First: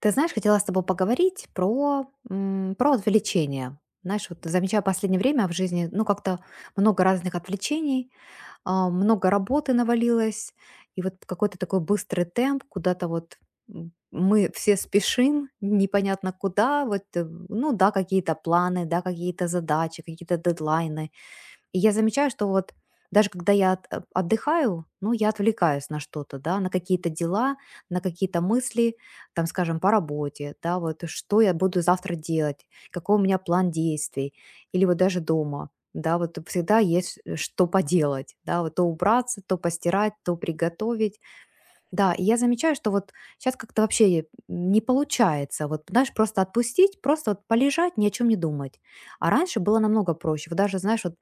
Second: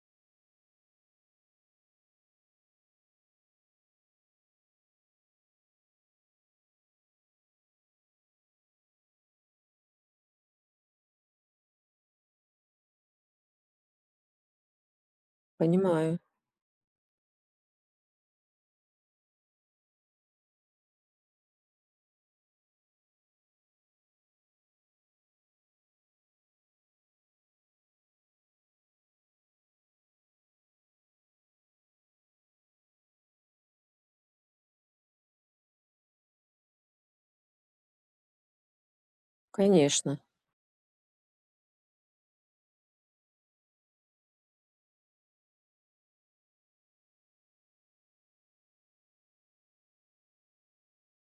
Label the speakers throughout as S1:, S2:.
S1: Ты знаешь, хотела с тобой поговорить про отвлечения. Знаешь, вот замечаю последнее время в жизни, ну, как-то много разных отвлечений, а, много работы навалилось, и вот какой-то такой быстрый темп, куда-то вот мы все спешим,
S2: Понимаю,
S1: непонятно куда, вот, ну, да, какие-то планы, да, какие-то задачи, какие-то дедлайны, и я замечаю, что вот даже когда я отдыхаю, ну, я отвлекаюсь на что-то, да, на какие-то дела, на какие-то мысли, там, скажем, по работе, да, вот что я буду завтра делать, какой у меня план действий, или вот даже дома, да, вот всегда есть что поделать, да, вот то убраться, то постирать,
S2: конечно.
S1: то приготовить, да, и я замечаю, что вот сейчас как-то вообще не получается, вот, знаешь, просто отпустить, просто вот полежать, ни о чем не думать. А раньше было намного проще. Вот даже, знаешь, вот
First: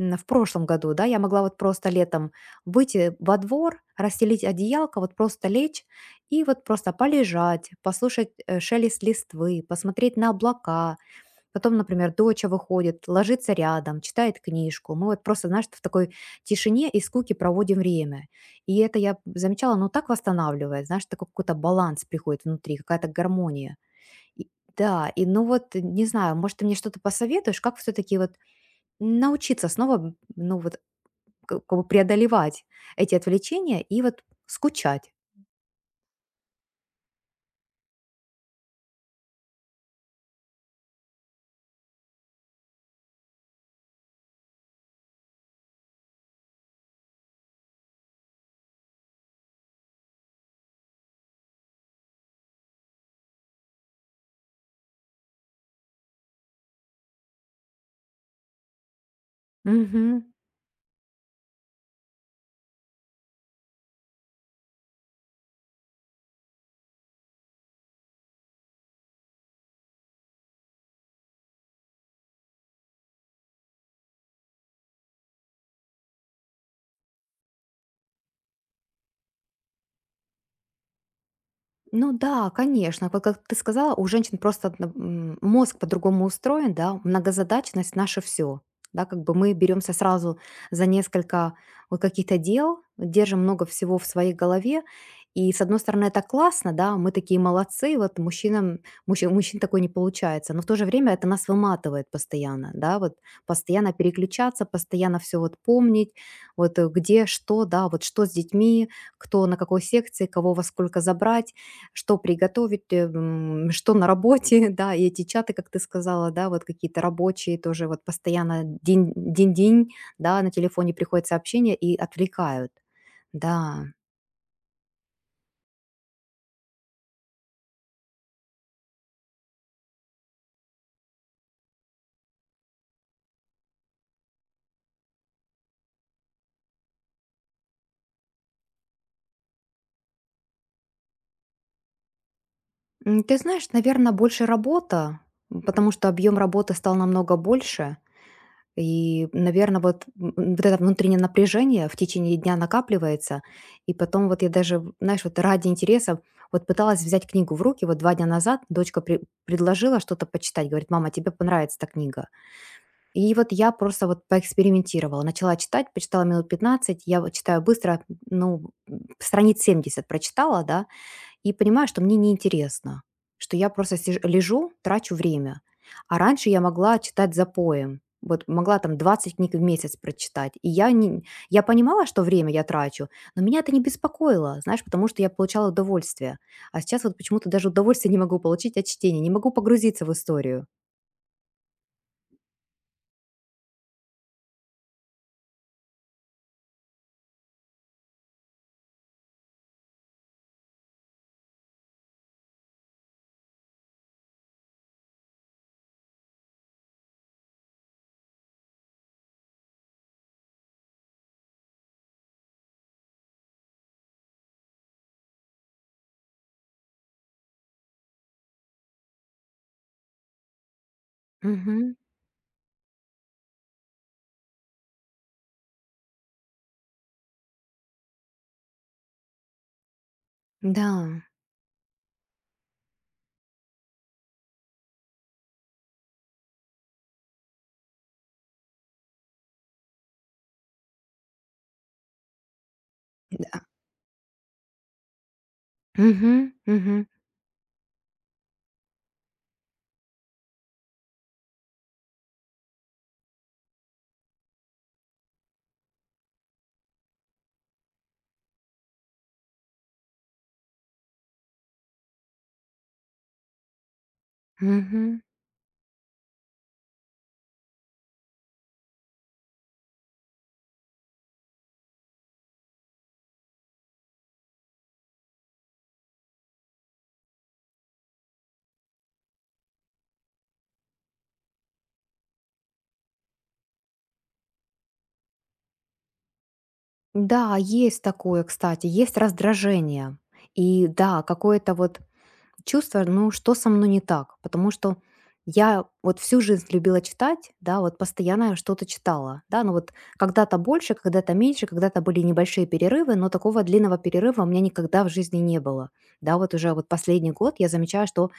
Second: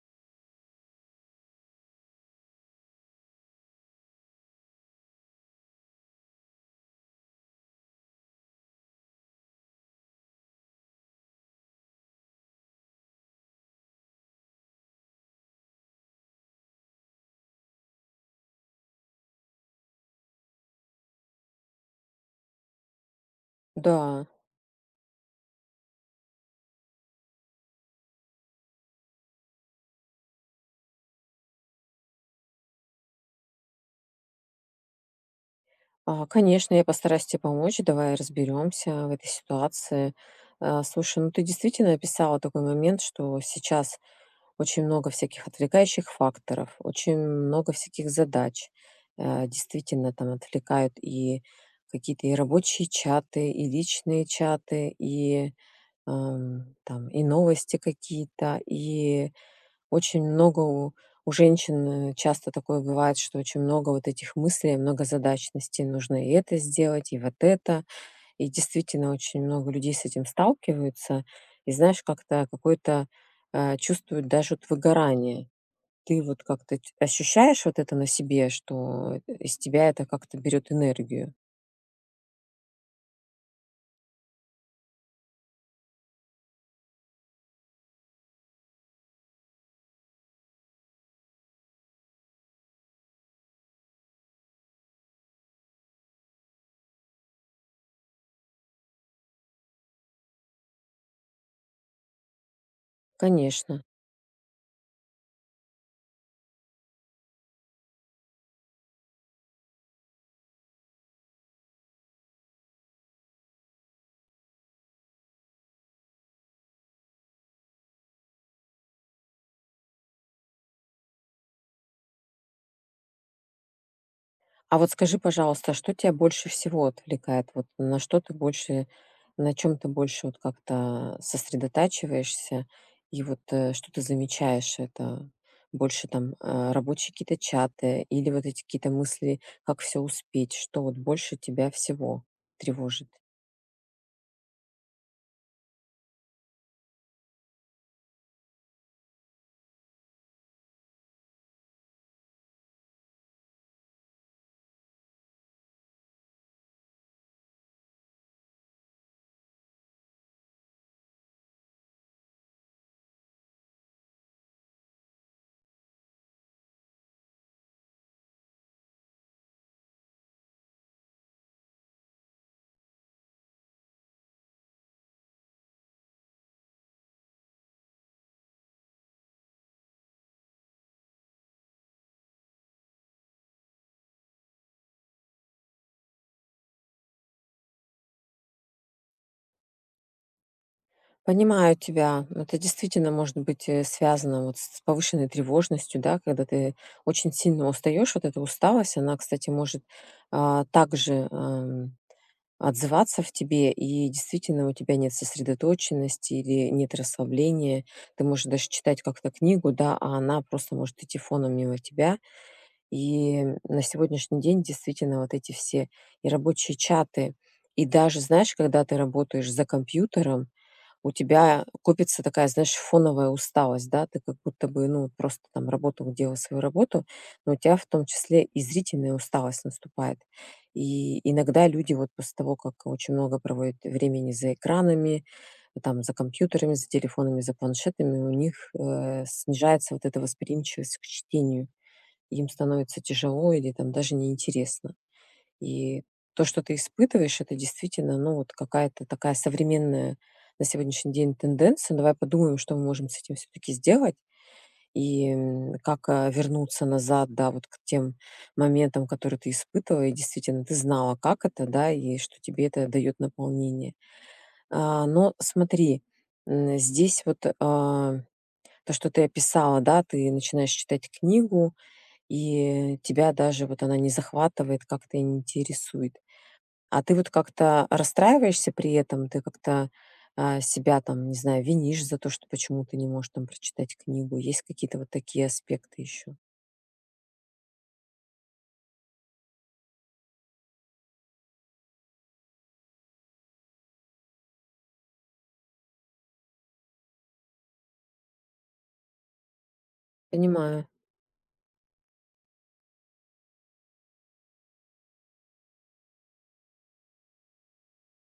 S1: В прошлом году, да, я могла вот просто летом выйти во двор, расстелить одеялко, вот просто лечь и вот просто полежать, послушать шелест листвы, посмотреть на облака. Потом, например, доча выходит, ложится рядом, читает книжку. Мы вот просто, знаешь, в такой тишине и скуке проводим время. И это я замечала, ну так восстанавливает, знаешь, такой какой-то баланс приходит внутри, какая-то гармония.
S2: Да,
S1: И- да, и ну вот, не знаю, может, ты мне что-то посоветуешь, как все-таки вот научиться снова, ну вот, как бы преодолевать эти отвлечения и вот скучать.
S2: конечно, я постараюсь тебе помочь. Давай разберемся в этой ситуации. А, слушай, ну ты действительно описала такой момент, что сейчас очень много всяких отвлекающих факторов, очень много всяких задач. Э, действительно, там отвлекают и какие-то и рабочие чаты, и личные чаты, и там и новости какие-то, и
S1: Мгм.
S2: очень много у женщин, часто такое бывает, что очень много вот этих мыслей, многозадачности. Нужно и это сделать, и вот это. И действительно очень много людей с этим сталкиваются. И знаешь, чувствуют даже вот выгорание. Ты вот как-то ть ощущаешь вот это на себе, что из тебя это как-то берет энергию?
S1: Ну да, конечно. Вот как ты сказала, у женщин просто мозг по-другому устроен, да, многозадачность наше все. Да, как бы мы беремся сразу за несколько вот каких-то дел, держим много всего в своей голове. И с одной стороны, это классно, да, мы такие молодцы, вот мужчин такое не получается, но в то же время это нас выматывает постоянно, да, вот
S2: Конечно.
S1: постоянно переключаться, постоянно все вот помнить, вот где что, да, вот что с детьми, кто на какой секции, кого во сколько забрать, что приготовить, что на работе, да, и эти чаты, как ты сказала, да, вот какие-то рабочие тоже вот постоянно день, день, день, да, на телефоне приходят сообщения и отвлекают. Да.
S2: А вот скажи, пожалуйста, что тебя больше всего отвлекает? На чем ты больше вот как-то сосредотачиваешься? И вот что ты замечаешь? Это больше там рабочие какие-то чаты или вот эти какие-то мысли, как все успеть? Что вот больше тебя всего тревожит?
S1: Ты знаешь, наверное, больше работа, потому что объем работы стал намного больше. И, наверное, вот, вот это внутреннее напряжение в течение дня накапливается, и потом вот я даже, знаешь, вот ради интереса вот пыталась взять книгу в руки, вот 2 дня назад дочка предложила что-то почитать, говорит, мама, тебе понравится эта книга. И вот я просто вот поэкспериментировала, начала читать, почитала минут 15, я вот читаю быстро, ну, страниц 70 прочитала, да, и понимаю, что мне неинтересно, что я просто лежу, трачу время. А раньше я могла читать запоем. Вот могла там 20 книг в месяц прочитать. И я, не, я понимала, что время я трачу, но меня это не беспокоило, знаешь, потому что я получала удовольствие. А сейчас вот почему-то даже удовольствие не могу получить от чтения, не могу погрузиться в историю.
S2: Понимаю тебя. Это действительно может быть связано вот с повышенной тревожностью, да, когда ты очень сильно устаешь. Вот эта усталость, она, кстати, может также отзываться в тебе, и действительно у тебя нет сосредоточенности или нет расслабления. Ты можешь даже читать как-то книгу, да, а она просто может идти фоном мимо тебя. И на сегодняшний день действительно вот эти все и рабочие чаты, и даже, знаешь, когда ты работаешь за компьютером, у тебя
S1: Мгм.
S2: копится такая, знаешь, фоновая усталость, да, ты как будто бы, ну, просто там работал, делал свою работу, но у тебя в том числе и зрительная усталость наступает.
S1: Да.
S2: И иногда люди вот после того, как очень много проводят времени за экранами, там, за компьютерами, за телефонами, за планшетами, у них снижается вот эта восприимчивость к чтению. Им становится тяжело
S1: Да.
S2: или там даже неинтересно. И
S1: Мгм.
S2: то, что ты
S1: Мгм.
S2: испытываешь, это действительно, ну, вот какая-то такая современная на сегодняшний день тенденция. Давай подумаем, что мы можем с этим все-таки сделать и как вернуться назад, да, вот к тем моментам, которые ты испытывала, и действительно ты знала, как это, да, и что тебе это дает наполнение. А,
S1: Мгм.
S2: но смотри, здесь вот то, что ты описала, да, ты начинаешь читать книгу, и тебя даже вот она не захватывает, как-то и не интересует. А ты вот как-то расстраиваешься при этом? Себя там, не знаю, винишь за то, что почему ты не можешь там прочитать книгу? Есть какие-то вот такие аспекты еще?
S1: Да, есть такое, кстати, есть раздражение. И да, какое-то вот чувство, ну что со мной не так? Потому что я вот всю жизнь любила читать, да, вот постоянно я что-то читала, да, но вот когда-то
S2: Понимаю.
S1: больше, когда-то меньше, когда-то были небольшие перерывы, но такого длинного перерыва у меня никогда в жизни не было, да, вот уже вот последний год я замечаю, что,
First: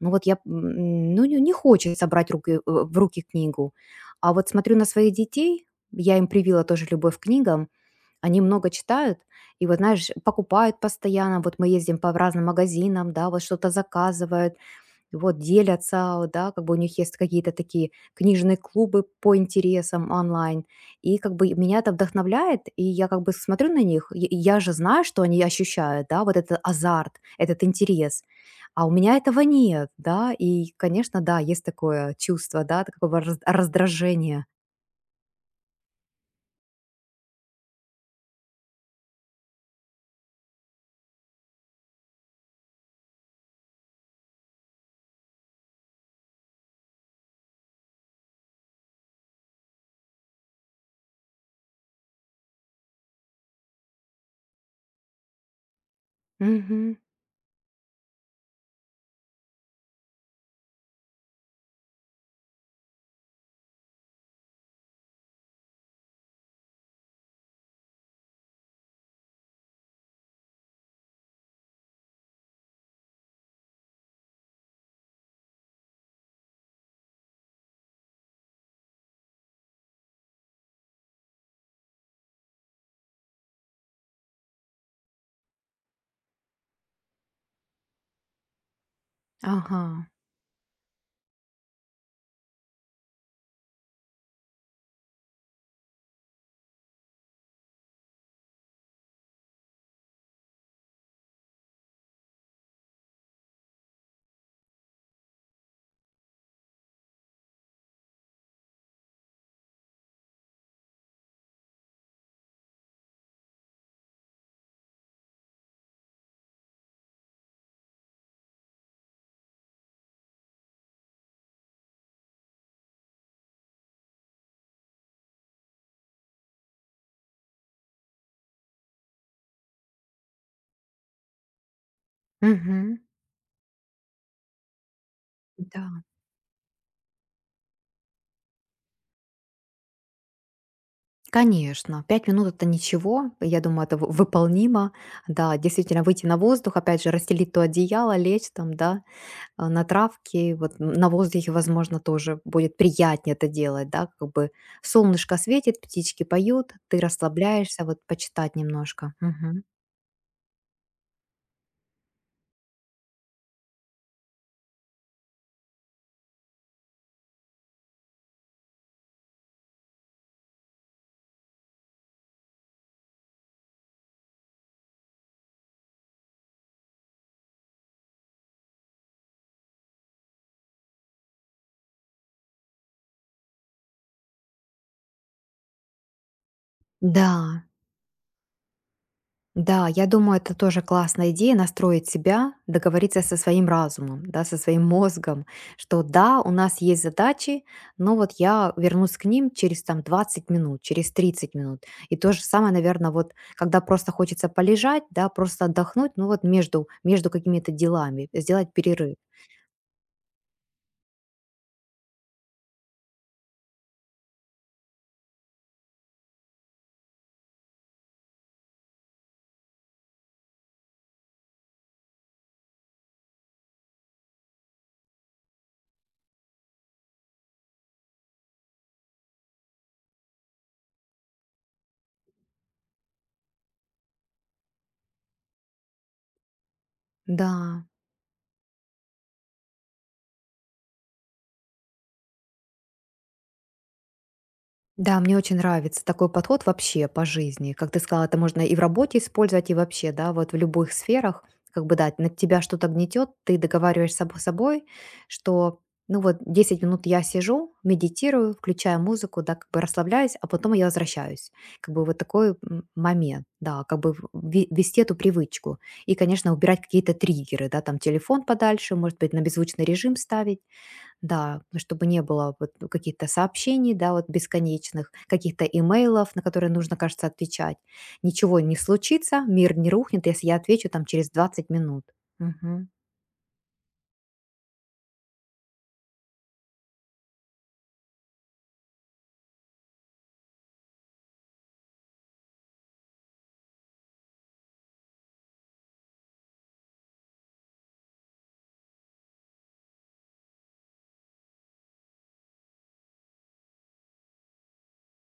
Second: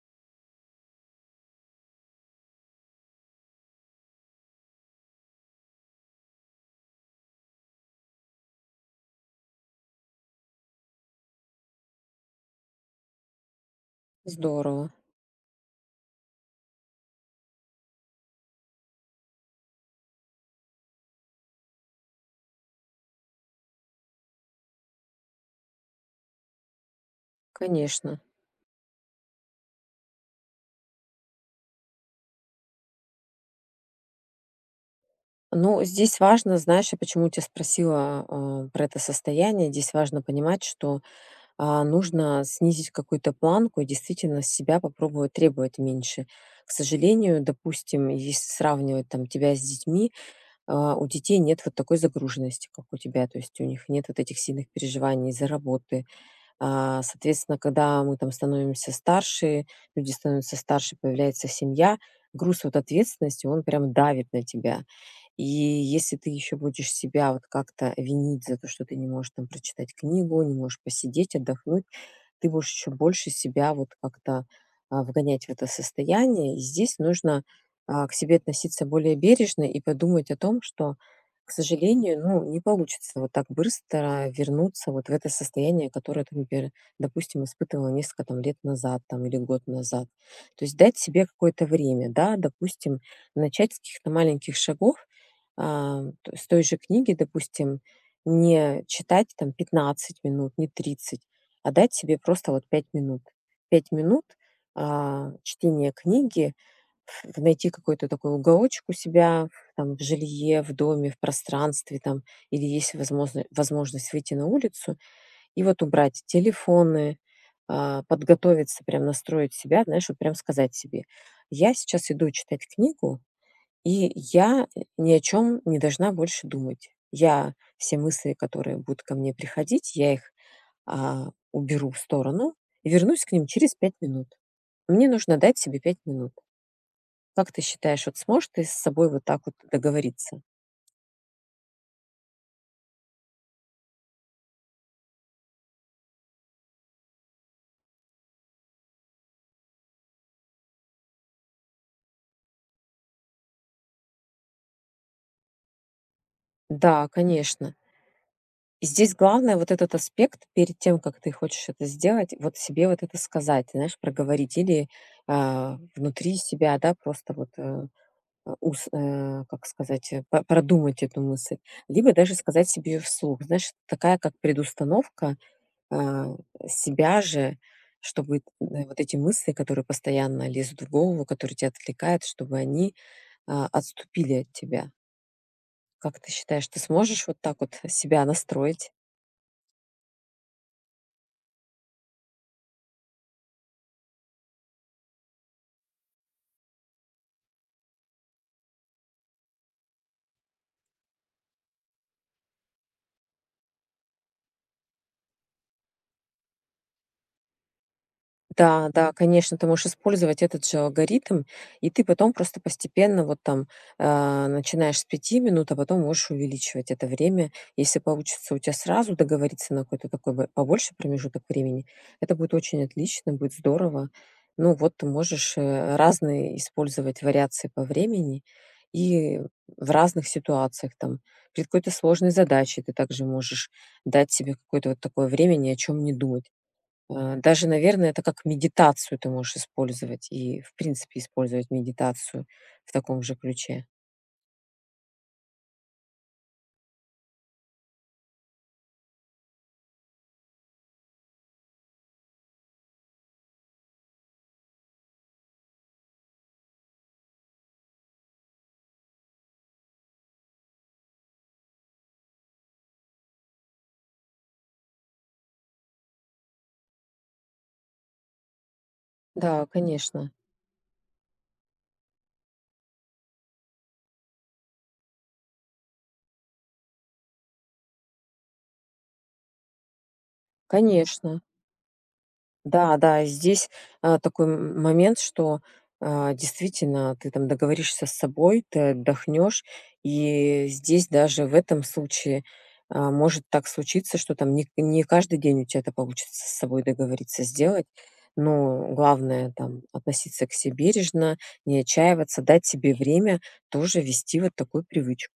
S1: ну вот я, ну не хочется брать в руки книгу, а вот смотрю на своих детей, я им привила тоже любовь к книгам, они много читают и вот, знаешь, покупают постоянно. Вот мы ездим по разным магазинам, да, вот что-то заказывают,
S2: Здорово.
S1: вот делятся, вот, да, как бы у них есть какие-то такие книжные клубы по интересам онлайн. И как бы меня это вдохновляет, и я как бы смотрю на них, и я же знаю, что они ощущают, да, вот этот азарт, этот
S2: Конечно.
S1: интерес. А у меня этого нет, да, и, конечно, да, есть такое чувство, да, такого раздражения.
S2: Ну, здесь важно, знаешь, я почему тебя спросила, про это состояние. Здесь важно понимать, что нужно снизить какую-то планку и действительно с себя попробовать требовать меньше. К сожалению, допустим, если сравнивать там тебя с детьми, у детей нет вот такой загруженности, как у тебя. То есть у них нет вот этих сильных переживаний из-за работы,
S1: Мгм.
S2: соответственно, когда мы там становимся старше, люди становятся старше, появляется семья, груз вот ответственности, он прям давит на тебя. И если ты еще будешь себя вот как-то винить за то, что ты не можешь там прочитать книгу, не можешь посидеть, отдохнуть, ты будешь еще больше себя вот как-то вгонять в это состояние. И здесь нужно к себе относиться более бережно и подумать о том, что к сожалению, ну, не получится вот так быстро вернуться вот в это состояние, которое ты, например, допустим, испытывала несколько там лет назад там, или год назад.
S1: Ага.
S2: То есть дать себе какое-то время, да, допустим, начать с каких-то маленьких шагов, с той же книги, допустим, не читать там 15 минут, не 30, а дать себе просто вот 5 минут. Пять минут чтения книги, найти какой-то такой уголочек у себя, там, в жилье, в доме, в пространстве, там, или есть возможность выйти на улицу и вот убрать телефоны, подготовиться, прям настроить себя, знаешь, вот прям сказать себе: "Я сейчас иду читать книгу, и я ни о чем не должна больше думать. Я все мысли, которые будут ко мне приходить, я их уберу в сторону и
S1: Мгм.
S2: вернусь к ним через 5 минут. Мне нужно дать себе 5
S1: Да.
S2: минут". Как ты считаешь, вот сможешь ты с собой вот так вот договориться?
S1: Конечно, 5 минут — это ничего. Я думаю, это в выполнимо. Да, действительно, выйти на воздух, опять же, расстелить то одеяло, лечь там, да, а, на травке. Вот на воздухе, возможно, тоже будет приятнее это делать, да, как бы солнышко светит, птички поют, ты
S2: Да, конечно.
S1: расслабляешься, вот почитать
S2: И
S1: немножко.
S2: здесь главное
S1: Мгм.
S2: вот этот аспект перед тем, как ты хочешь это сделать, вот себе вот это сказать, знаешь, проговорить или внутри себя, да, просто вот э, э, ус, э, как сказать, э, по- продумать эту мысль, либо даже сказать себе вслух, знаешь, такая как предустановка а, себя же, чтобы вот эти мысли, которые постоянно лезут в голову, которые тебя отвлекают, чтобы они отступили от тебя. Как ты считаешь, ты
S1: Да.
S2: сможешь вот так вот себя настроить?
S1: Да, я думаю, это тоже классная идея настроить себя, договориться со своим разумом, да, со своим мозгом, что да, у нас есть задачи, но вот я вернусь к ним через там 20 минут, через 30 минут. И то же самое, наверное, вот когда просто хочется полежать, да, просто отдохнуть, ну вот между какими-то делами, сделать
S2: Да, да,
S1: перерыв.
S2: конечно, ты можешь использовать этот же алгоритм, и ты потом просто постепенно вот там начинаешь с пяти минут, а потом можешь увеличивать это время. Если получится у тебя сразу договориться на какой-то такой побольше промежуток времени, это будет очень отлично, будет здорово. Ну вот ты можешь разные использовать вариации по времени и в разных ситуациях там. Перед какой-то сложной задачей ты также можешь дать себе какое-то вот такое время ни о чем не думать. Э,
S1: Да,
S2: даже, наверное, это как медитацию ты можешь использовать и, в принципе, использовать медитацию в таком же ключе.
S1: да, мне очень нравится такой подход вообще по жизни. Как ты сказала, это можно и в работе использовать, и вообще, да, вот в любых сферах. Как бы, да, на тебя что-то гнетет, ты договариваешься с собой, что, ну вот, 10 минут я сижу, медитирую, включаю музыку, да, как бы расслабляюсь, а потом я возвращаюсь. Как бы вот такой момент, да, как бы вести эту привычку. И, конечно, убирать какие-то триггеры, да, там телефон подальше, может быть, на
S2: Да,
S1: беззвучный режим
S2: конечно,
S1: ставить, да, ну, чтобы не было вот ну, каких-то сообщений, да, вот бесконечных, каких-то имейлов, на которые нужно, кажется, отвечать. Ничего не случится, мир не рухнет, если я отвечу там через
S2: конечно.
S1: 20 минут. Мгм.
S2: Да, да, и здесь, такой момент, что действительно, ты там договоришься с собой, ты отдохнешь. И здесь даже в этом случае, может так случиться, что там не каждый день у тебя это получится с собой договориться сделать. Но главное там относиться к себе бережно, не отчаиваться, дать себе время тоже вести вот такую привычку.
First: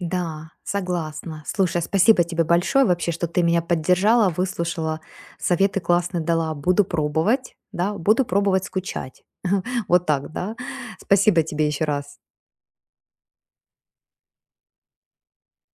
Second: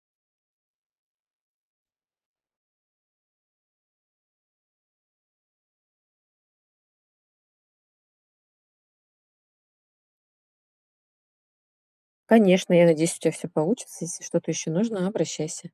S1: Да, согласна. Слушай, спасибо тебе большое вообще, что ты меня поддержала, выслушала, советы классные дала. Буду пробовать, да, буду пробовать скучать. Вот так, да. Спасибо тебе еще раз.
S2: Конечно, я надеюсь, у тебя все получится. Если что-то еще нужно, обращайся.